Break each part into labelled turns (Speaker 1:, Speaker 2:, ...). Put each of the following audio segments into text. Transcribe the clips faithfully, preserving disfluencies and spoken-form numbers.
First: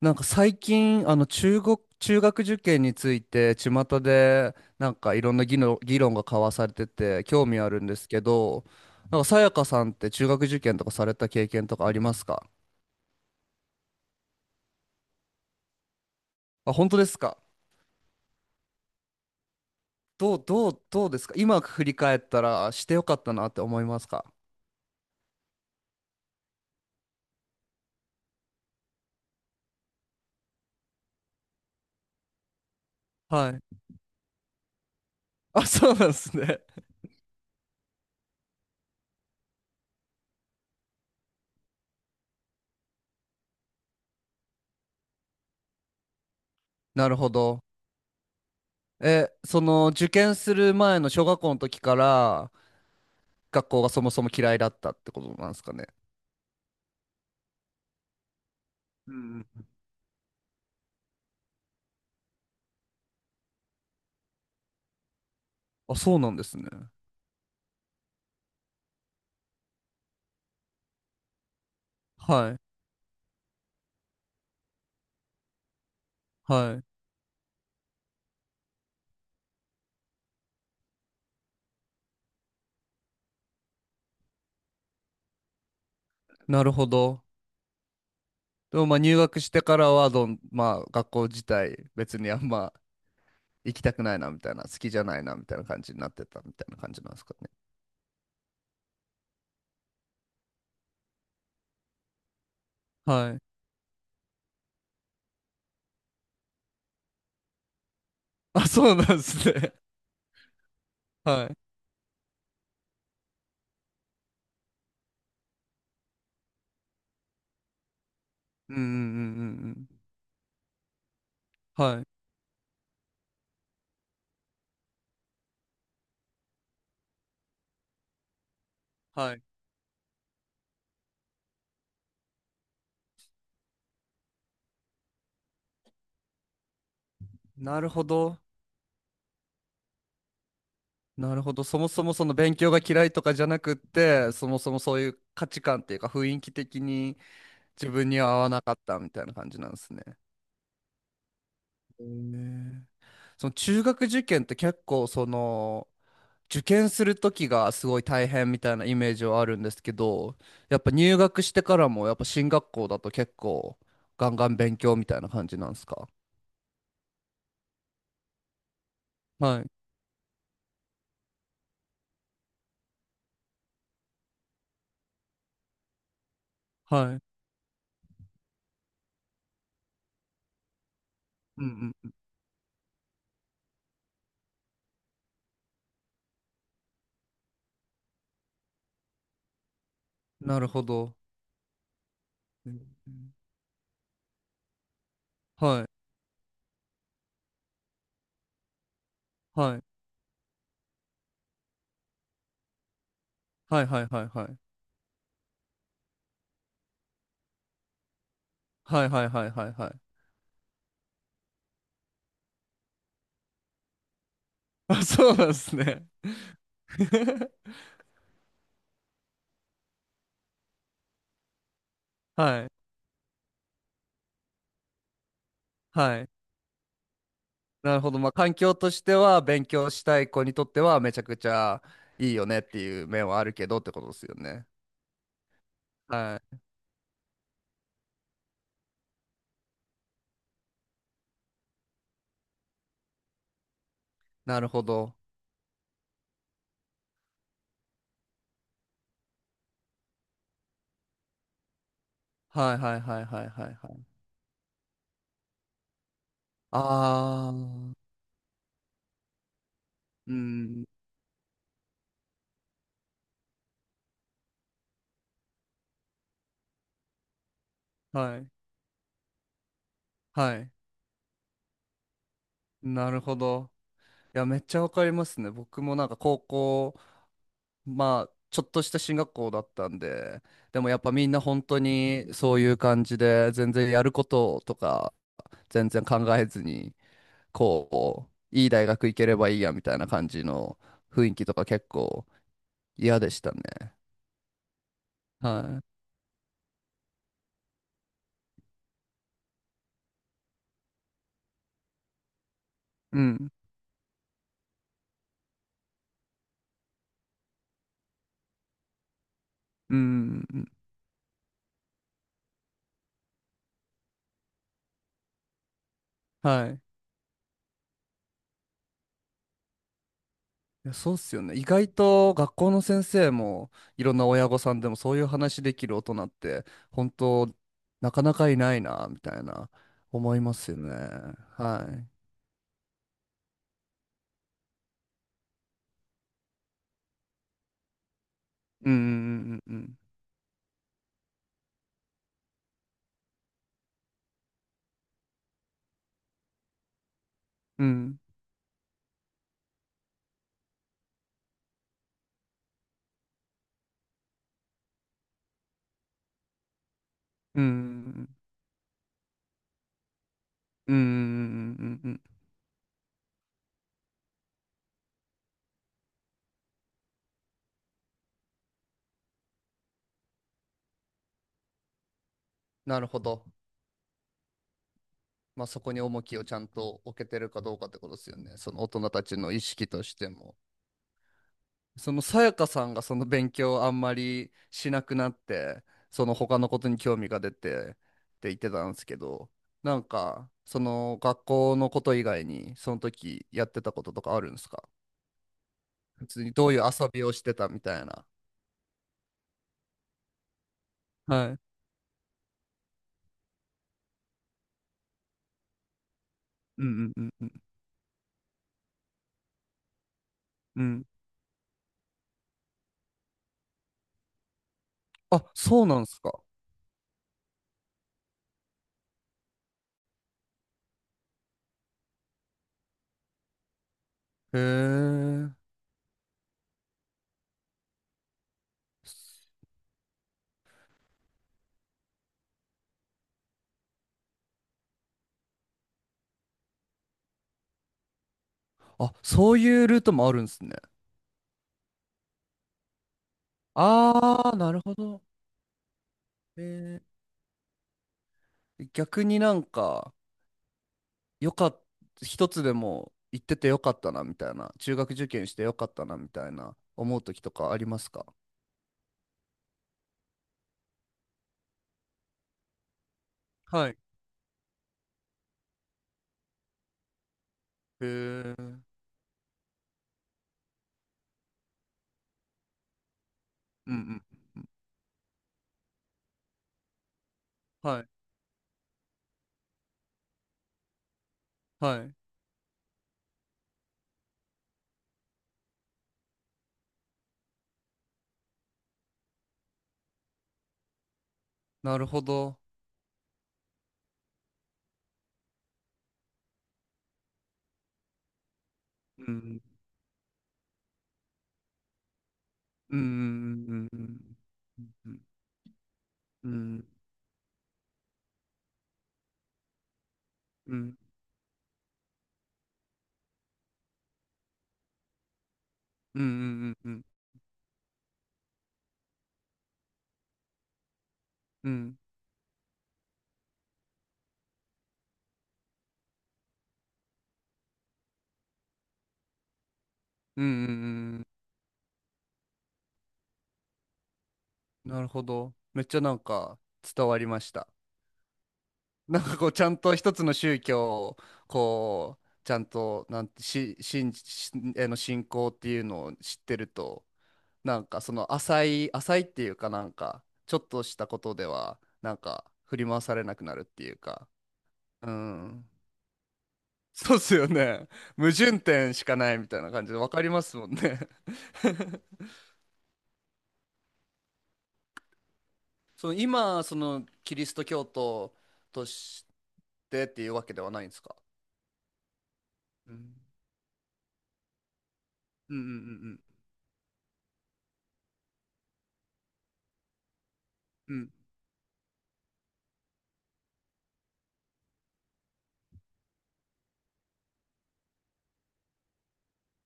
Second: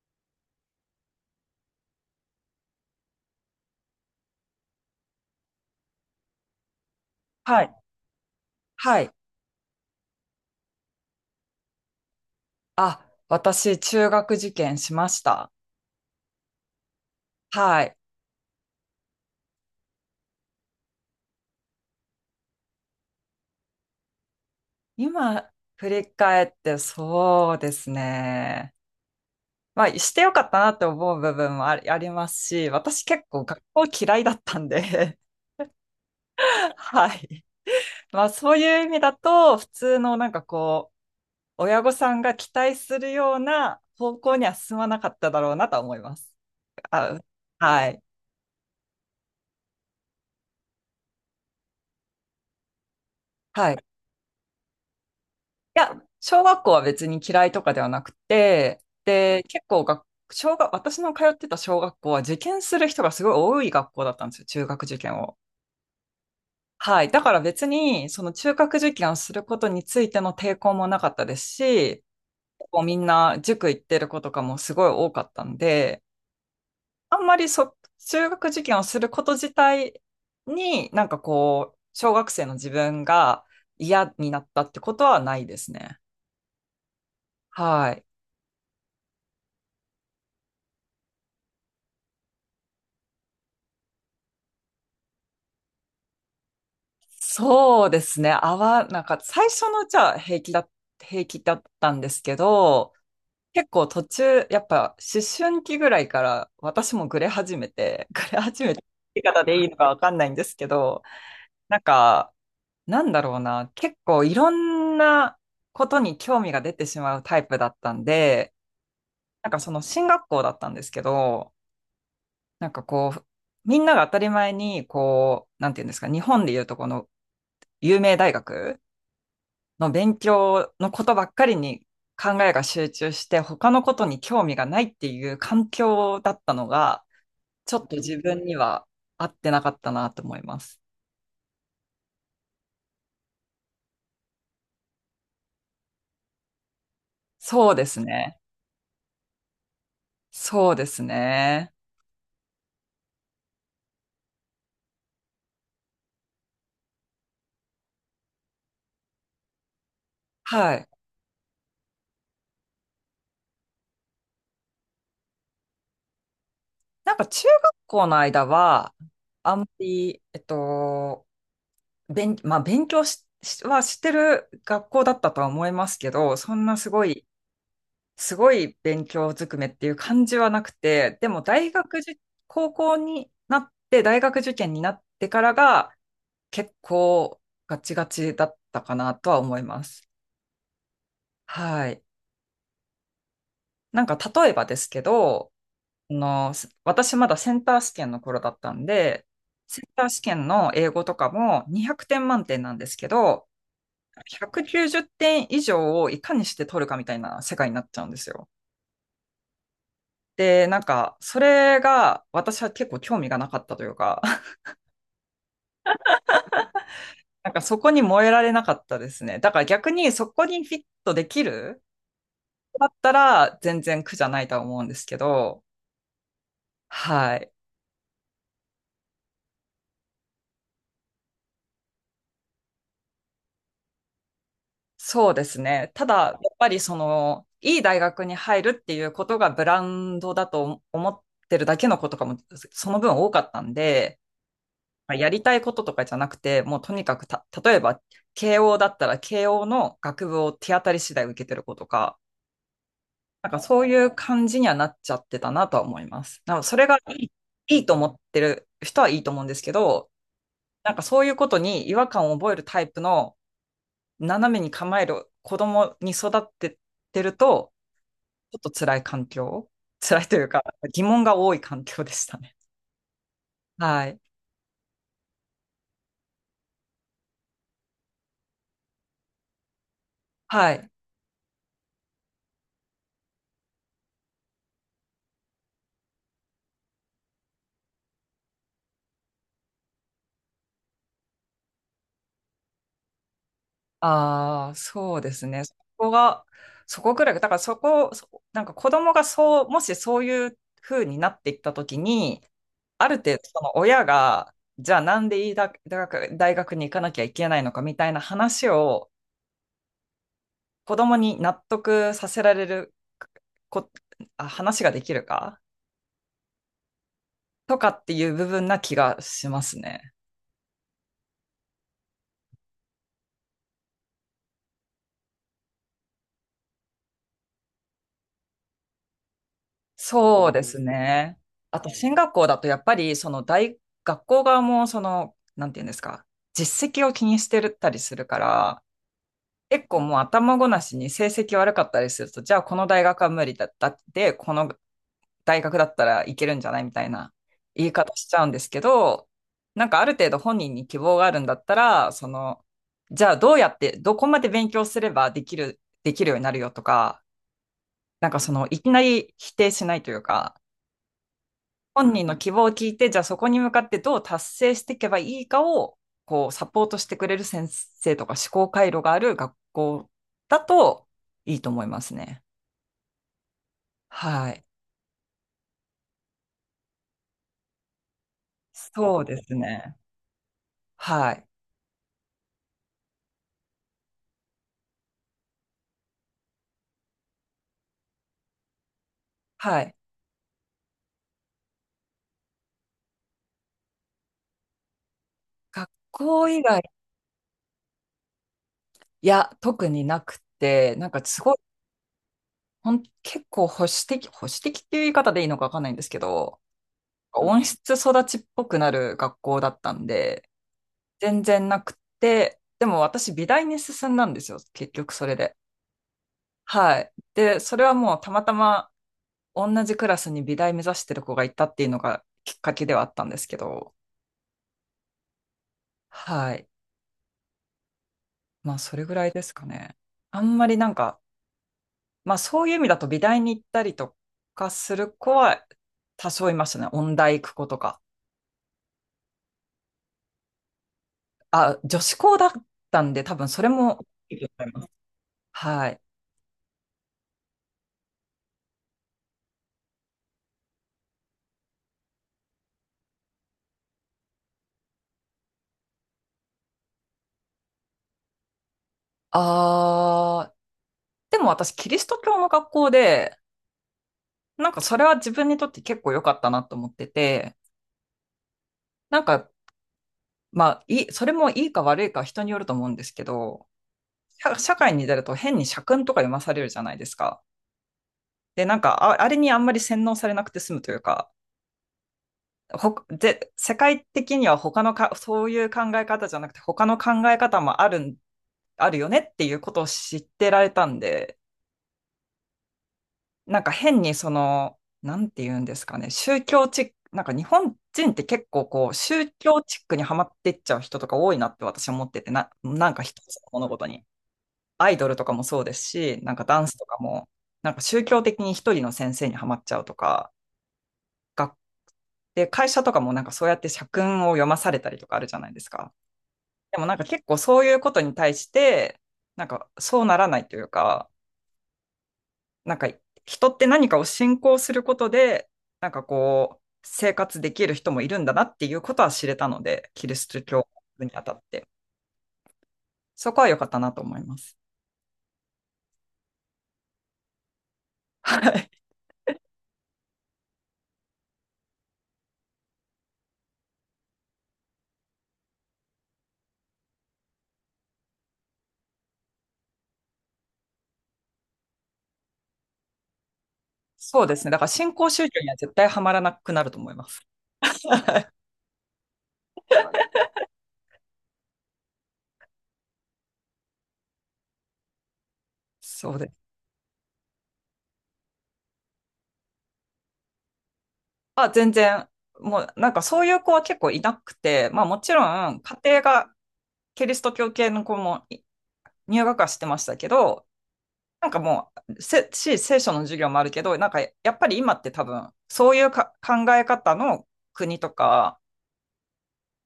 Speaker 1: なんか最近、あの中国、中学受験について、巷でなんかいろんな議論、議論が交わされてて、興味
Speaker 2: は
Speaker 1: あ
Speaker 2: い。
Speaker 1: るんですけど、
Speaker 2: はい。
Speaker 1: なんかさやかさんって中学受験とかされた経験とかありますか？
Speaker 2: あ、私、中学受験しました。
Speaker 1: あ、本当ですか？
Speaker 2: はい。
Speaker 1: どう、どう、どうですか今振り返ったらしてよかったなって思いますか？
Speaker 2: 今、振り返って、そうですね。まあ、してよかったなって思う部分もあり、ありますし、私結構
Speaker 1: は
Speaker 2: 学
Speaker 1: い。
Speaker 2: 校嫌いだったんで。
Speaker 1: あ、そうなんですね。
Speaker 2: はい。まあ、そういう意味だと、普通のなんかこう、親御さんが期待するような方向には進まなかっただろうなとは思います。
Speaker 1: なる
Speaker 2: あ、
Speaker 1: ほど。
Speaker 2: はい。
Speaker 1: え、その受験する前の小学校の時から学
Speaker 2: は
Speaker 1: 校
Speaker 2: い。
Speaker 1: がそもそも嫌いだったってことなんですかね。
Speaker 2: や、小学校は別に嫌いとかではなくて、
Speaker 1: う
Speaker 2: で、
Speaker 1: んう
Speaker 2: 結
Speaker 1: ん。
Speaker 2: 構学小学、私の通ってた小学校は受験する人がすごい多い学校だったんですよ、中学受験を。
Speaker 1: あ、そうなんですね。
Speaker 2: はい。だから別に、その中学受験をすることについての抵抗もなかったですし、
Speaker 1: はい。
Speaker 2: 結構みんな塾行ってる子とかもすごい多かったんで、
Speaker 1: はい。
Speaker 2: あんまりそ、中学受験をすること自体になんかこう、小学生の自分が嫌になったってことはないですね。
Speaker 1: なるほど。
Speaker 2: はい。
Speaker 1: でもまあ入学してからはどん、まあ学校自体別にあんま行きたくないなみたいな、好きじゃないなみたいな感じになってたみたいな感じなんですかね。
Speaker 2: そうですね。合なんか最初のうちは平気だ、平気だったんですけど、
Speaker 1: はい。
Speaker 2: 結構途中、やっぱ思春期ぐらいから私もグレ始めて、グレ 始
Speaker 1: あ、
Speaker 2: めて、
Speaker 1: そうなんで
Speaker 2: 言い方
Speaker 1: す
Speaker 2: でいい
Speaker 1: ね。
Speaker 2: のかわかんないんですけど、
Speaker 1: はい。
Speaker 2: なんか、なんだろうな、結構いろんなことに興味が出てしまうタイプだったんで、
Speaker 1: うんうん
Speaker 2: なんか
Speaker 1: う
Speaker 2: その進
Speaker 1: ん
Speaker 2: 学校だったんですけど、
Speaker 1: うんうん。はい。
Speaker 2: なんかこう、みんなが当たり前に、こう、なんていうんですか、日本でいうとこの有名大学、
Speaker 1: はい。
Speaker 2: の勉強のことばっかりに考えが集中して、他のことに興味がないっていう環境だったのが、ちょ
Speaker 1: な
Speaker 2: っ
Speaker 1: る
Speaker 2: と
Speaker 1: ほ
Speaker 2: 自
Speaker 1: ど。
Speaker 2: 分には合ってなかったなと思います。
Speaker 1: なるほど。そもそもその勉強が嫌いとかじゃなくって、そもそもそういう価値観っていうか雰囲気的に
Speaker 2: そうで
Speaker 1: 自
Speaker 2: す
Speaker 1: 分には合
Speaker 2: ね。
Speaker 1: わなかったみたいな感じなんですね。
Speaker 2: そうですね。
Speaker 1: へえ。その中学受験って結構その、受験する時がすごい大変みたいなイメージはあるんですけど、
Speaker 2: は
Speaker 1: やっ
Speaker 2: い。
Speaker 1: ぱ入学してからもやっぱ進学校だと結構ガンガン勉強みたいな感じなんですか？
Speaker 2: なんか中学校の間は、あん
Speaker 1: は
Speaker 2: ま
Speaker 1: い、
Speaker 2: り、えっと、勉、まあ勉強し、しはしてる学校だったとは思いますけど、そんなすご
Speaker 1: はい。
Speaker 2: いすごい勉強ずくめっていう感じはなくて、でも
Speaker 1: う
Speaker 2: 大
Speaker 1: ん
Speaker 2: 学
Speaker 1: う
Speaker 2: 受、
Speaker 1: ん。
Speaker 2: 高校になって、大学受験になってからが結構ガチガチだったかなとは思います。
Speaker 1: なるほど。
Speaker 2: はい。
Speaker 1: うん。
Speaker 2: なんか例えばですけど、
Speaker 1: はい、
Speaker 2: あの、す私まだセンター試験の頃だったんで、
Speaker 1: は
Speaker 2: セ
Speaker 1: い、
Speaker 2: ンター試験の英語とかもにひゃくてん満点なんですけど、
Speaker 1: はいはいはいはい。
Speaker 2: ひゃくきゅうじゅってん以上をいかにして取るかみたいな世界になっちゃうんですよ。
Speaker 1: はいはいはいはいはい。
Speaker 2: で、なんか、それが私は結構興味がなかったというか、
Speaker 1: あ、そうなんですね。
Speaker 2: な んかそこに燃えられなかったですね。だから逆にそこにフィットできる
Speaker 1: は
Speaker 2: だ
Speaker 1: い、
Speaker 2: ったら全然苦じゃないとは思うんですけど、
Speaker 1: はい。
Speaker 2: はい。
Speaker 1: なるほど。まあ環境としては勉強したい子にとってはめちゃくちゃいいよねっていう面はあるけどってことですよね。
Speaker 2: そうですね。ただ、やっ
Speaker 1: はい。
Speaker 2: ぱりその、いい大学に入るっていうことがブランドだと思ってるだけのことかも、その分多かったんで、
Speaker 1: なるほ
Speaker 2: ま
Speaker 1: ど。
Speaker 2: あやりたいこととかじゃなくて、もうとにかくた、例えば、慶応だったら慶応の学部を手当たり次第受けてる子とか、
Speaker 1: はいはいはいは
Speaker 2: な
Speaker 1: い
Speaker 2: んか
Speaker 1: はい
Speaker 2: そう
Speaker 1: はい。
Speaker 2: いう感じにはなっちゃってたなとは思います。なんかそれがいい、
Speaker 1: あ
Speaker 2: いいと
Speaker 1: ー、
Speaker 2: 思ってる人はいいと思うんですけど、
Speaker 1: うん、
Speaker 2: なんかそういうことに違和感を覚えるタイプの斜めに構える子供に育ってってると、
Speaker 1: はい、
Speaker 2: ちょっと辛い環境、辛いという
Speaker 1: は
Speaker 2: か
Speaker 1: い。
Speaker 2: 疑問が多い環境でしたね。
Speaker 1: なるほど。
Speaker 2: はい。
Speaker 1: いや、めっちゃわかりますね。僕もなんか高校、まあ、ちょっとした進学校だったんで、
Speaker 2: は
Speaker 1: で
Speaker 2: い。
Speaker 1: もやっぱみんな本当にそういう感じで、全然やることとか、全然考えずに、こう、いい大学行ければいいやみたいな感じの雰囲気とか結構嫌でしたね。
Speaker 2: ああ、そうですね。そ
Speaker 1: は
Speaker 2: こが、そこぐらい、だからそこ、そなんか子供がそう、もしそういう風になっていったときに、あ
Speaker 1: い。
Speaker 2: る
Speaker 1: う
Speaker 2: 程度、
Speaker 1: ん、
Speaker 2: その親が、じゃあなんでいいだ大学、大学に行かなきゃいけないのかみたいな話を
Speaker 1: うん、うん。
Speaker 2: 子供に納得させられるこ、あ、話ができるか
Speaker 1: はい。
Speaker 2: とかっていう部分な気がしますね。
Speaker 1: いや、そうっすよね。意外と学校の先生もいろんな親御さんでもそういう話できる大人って本当なかなかいないなみたいな思い
Speaker 2: そう
Speaker 1: ま
Speaker 2: で
Speaker 1: すよ
Speaker 2: す
Speaker 1: ね。
Speaker 2: ね。あ
Speaker 1: は
Speaker 2: と、進
Speaker 1: い。
Speaker 2: 学校だとやっぱり、その大、学校側も、その、なんていうんですか、実績を気にしてたりするから、
Speaker 1: うんうんう
Speaker 2: 結
Speaker 1: ん
Speaker 2: 構もう頭ごなしに成績悪かったりすると、じゃあこの大学は無理だったって、この大学だったらいけるんじゃないみたいな
Speaker 1: う
Speaker 2: 言い方
Speaker 1: ん
Speaker 2: しちゃうんですけど、なんかある程度本人に希望があるんだったら、その、じゃあどうやって、どこまで勉強すればできる、できるようになるよとか、
Speaker 1: うんう
Speaker 2: なん
Speaker 1: ん
Speaker 2: かその、いきなり否定しないというか、
Speaker 1: うんうんうんうんうんうん
Speaker 2: 本
Speaker 1: うん。
Speaker 2: 人の希望を聞いて、じゃあそこに向かってどう達成していけばいいかを、こう、サポートしてくれる先生とか思考回路がある学校だといいと思いますね。
Speaker 1: なるほど。
Speaker 2: はい。
Speaker 1: まあそこに重きをちゃんと置けてるかどうかってことですよね。その大人
Speaker 2: そ
Speaker 1: た
Speaker 2: うで
Speaker 1: ちの
Speaker 2: す
Speaker 1: 意識
Speaker 2: ね。
Speaker 1: としても。
Speaker 2: はい。
Speaker 1: そのさやかさんがその勉強をあんまりしなくなって、その他のことに興味が出てって言ってたんですけど、
Speaker 2: はい。
Speaker 1: なんかその学校のこと以外にその時やってたこととかあるんですか？
Speaker 2: 学
Speaker 1: 普通
Speaker 2: 校
Speaker 1: に
Speaker 2: 以
Speaker 1: どうい
Speaker 2: 外、
Speaker 1: う遊びをしてたみたいな。
Speaker 2: いや、特になくて、なんかすご
Speaker 1: は
Speaker 2: い、
Speaker 1: い。
Speaker 2: ほん、結構保守的、保守的っていう言い方でいいのかわかんないんですけど、
Speaker 1: うんうんうんうん
Speaker 2: 温室育ちっぽくなる学校だったんで、
Speaker 1: うん。
Speaker 2: 全然なくて、でも私美大に進んだんですよ、結局それ
Speaker 1: あ、
Speaker 2: で。
Speaker 1: そうなんですか？
Speaker 2: はい。で、それはもうたまたま同じクラスに美大目指してる子がいたっていうのがきっかけではあったんですけど、
Speaker 1: へえ。
Speaker 2: はい。まあそれぐらいですかね。あんまりなんか、まあそういう意味だと美大に行ったりとかする子は多少いましたね。音大行く子とか。
Speaker 1: あ、そういうルートもあるんですね。
Speaker 2: あ、女子校だったんで多分それも、
Speaker 1: ああ、なるほど。
Speaker 2: はい。
Speaker 1: へえ。逆になんか、よかっ一つでも行っててよかったなみたいな、中学受験してよかったなみたいな思う時とかありますか？
Speaker 2: あー、でも私キリスト教の学校で、
Speaker 1: はい。へ
Speaker 2: なんかそれは自分にとって結構良かったなと思ってて、
Speaker 1: え。うん
Speaker 2: なんかまあいい、それもいいか悪いかは人によると思うんですけど、
Speaker 1: うん。
Speaker 2: 社社会に出ると変に社訓とか読まされるじゃないですか。
Speaker 1: はい。
Speaker 2: で、なんかあ、あれにあんまり洗脳されなくて済むというか、
Speaker 1: はい。
Speaker 2: ほで世界的には他のか、そういう考え方じゃなくて他の考え方もあるん、あるよねっていうことを知ってられたんで、
Speaker 1: なるほど。
Speaker 2: なんか変にその、なんて言うんですかね、宗教チック、なんか日本人って結構こう、宗
Speaker 1: うん。
Speaker 2: 教チックにはまってっちゃう人とか多いなって私は思ってて、な、なん
Speaker 1: うん
Speaker 2: か
Speaker 1: う
Speaker 2: 一つの物事
Speaker 1: んう
Speaker 2: に。
Speaker 1: んう
Speaker 2: ア
Speaker 1: ん
Speaker 2: イド
Speaker 1: う
Speaker 2: ルと
Speaker 1: ん
Speaker 2: かもそうですし、なんか
Speaker 1: う
Speaker 2: ダンスと
Speaker 1: ん
Speaker 2: かも、なんか宗教的に一人の先生にはまっちゃうとか、
Speaker 1: うん
Speaker 2: 学で、会社とかもなんかそうやって社訓を読まされたりとかあるじゃないですか。
Speaker 1: うんう
Speaker 2: で
Speaker 1: ん
Speaker 2: も
Speaker 1: う
Speaker 2: なんか
Speaker 1: ん
Speaker 2: 結構そういうことに対して、なんかそうならないというか、
Speaker 1: うんうん
Speaker 2: なんか人って何かを信仰することで、なんかこう、生活できる人もいるんだなっていうことは知れたので、キリスト
Speaker 1: うんうんうん
Speaker 2: 教
Speaker 1: うんう
Speaker 2: にあ
Speaker 1: ん。
Speaker 2: たって。そこは良かったなと思います。
Speaker 1: なるほど。めっちゃなんか伝わりました。
Speaker 2: はい。
Speaker 1: なんかこうちゃんと一つの宗教をこうちゃんとなんてし信じしへの信仰っていうのを知ってるとなんかその浅い浅いっていうかなんかちょっとしたことではなんか振り回されなくなるっていう
Speaker 2: そう
Speaker 1: か。
Speaker 2: ですね。だから新興
Speaker 1: う
Speaker 2: 宗教には
Speaker 1: ん。
Speaker 2: 絶対ハマらなくなると思いま
Speaker 1: そうっ
Speaker 2: す。
Speaker 1: すよね。矛盾点しかないみたいな感じで分かりますもんね。 そ
Speaker 2: そ
Speaker 1: の
Speaker 2: うです。
Speaker 1: 今そのキリスト教徒としてっていうわけではないんですか？
Speaker 2: まあ、全然、もうなん
Speaker 1: う
Speaker 2: か
Speaker 1: ん
Speaker 2: そういう子は結構いなくて、まあもちろ
Speaker 1: うん
Speaker 2: ん
Speaker 1: うんう
Speaker 2: 家庭
Speaker 1: ん
Speaker 2: がキリスト教系の子もい入学はしてましたけど、
Speaker 1: うんうん
Speaker 2: なんかもう、せし、聖書の授業もあるけど、なんかやっぱり今って多分、そういうか考え方の国とか、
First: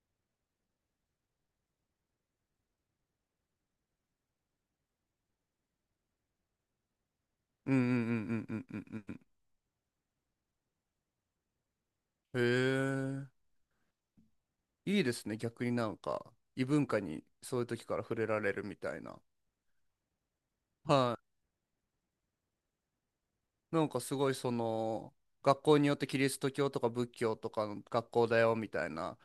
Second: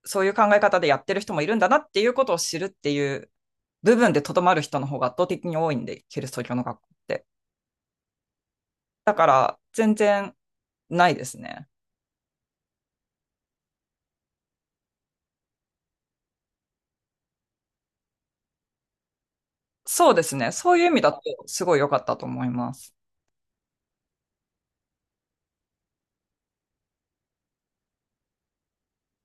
Speaker 2: そういう考え方でやってる人もいるんだなっていうことを知るっていう部分でとどまる人の方が圧倒的に多いんで、キリスト教の学校って。
Speaker 1: うんうんうんうんうんう
Speaker 2: だ
Speaker 1: ん
Speaker 2: から、全然ないですね。
Speaker 1: うん。へえ。いいですね。逆になんか、異文化にそういう時から触れられるみたいな。
Speaker 2: そうですね。そういう意味だ
Speaker 1: は
Speaker 2: と、すごい良かったと思います。
Speaker 1: い。なんかすごいその、学校によってキリスト教とか仏教とかの学校だよみたいな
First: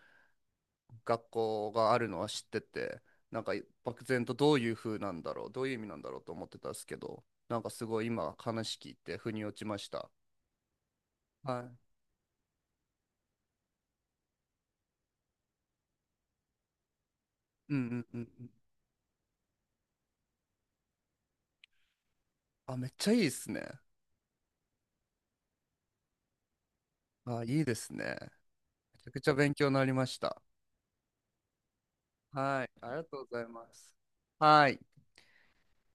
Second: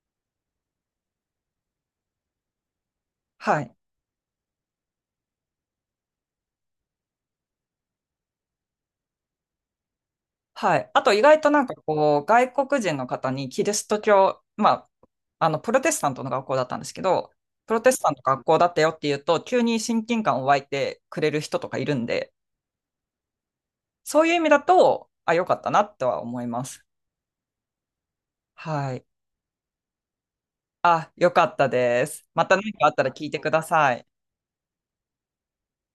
Speaker 1: 学校があるのは知ってて、なんか
Speaker 2: はい。
Speaker 1: 漠然とどういう風なんだろう、どういう意味なんだろうと思ってたんですけど、なんかすごい今話聞いて腑に落ちました。
Speaker 2: はい。あと意外とな
Speaker 1: は
Speaker 2: んか
Speaker 1: い。
Speaker 2: こう、外国人の方にキリスト教、まあ、あの、プロテスタントの学校だったんですけど、プ
Speaker 1: うん
Speaker 2: ロ
Speaker 1: う
Speaker 2: テス
Speaker 1: ん
Speaker 2: タン
Speaker 1: う
Speaker 2: ト
Speaker 1: ん
Speaker 2: の
Speaker 1: う
Speaker 2: 学
Speaker 1: ん。
Speaker 2: 校だったよっていうと、急に親近感を湧いてくれる人とかいるんで、
Speaker 1: あ、めっちゃいいですね。
Speaker 2: そういう意味だと、あ、よかったなとは思います。
Speaker 1: あ、いいですね。
Speaker 2: は
Speaker 1: め
Speaker 2: い。
Speaker 1: ちゃくちゃ勉強になりました。
Speaker 2: あ、よかったです。また
Speaker 1: はい、
Speaker 2: 何かあ
Speaker 1: あ
Speaker 2: っ
Speaker 1: り
Speaker 2: た
Speaker 1: が
Speaker 2: ら
Speaker 1: と
Speaker 2: 聞
Speaker 1: う
Speaker 2: い
Speaker 1: ご
Speaker 2: て
Speaker 1: ざい
Speaker 2: くだ
Speaker 1: ま
Speaker 2: さ
Speaker 1: す。
Speaker 2: い。
Speaker 1: はい。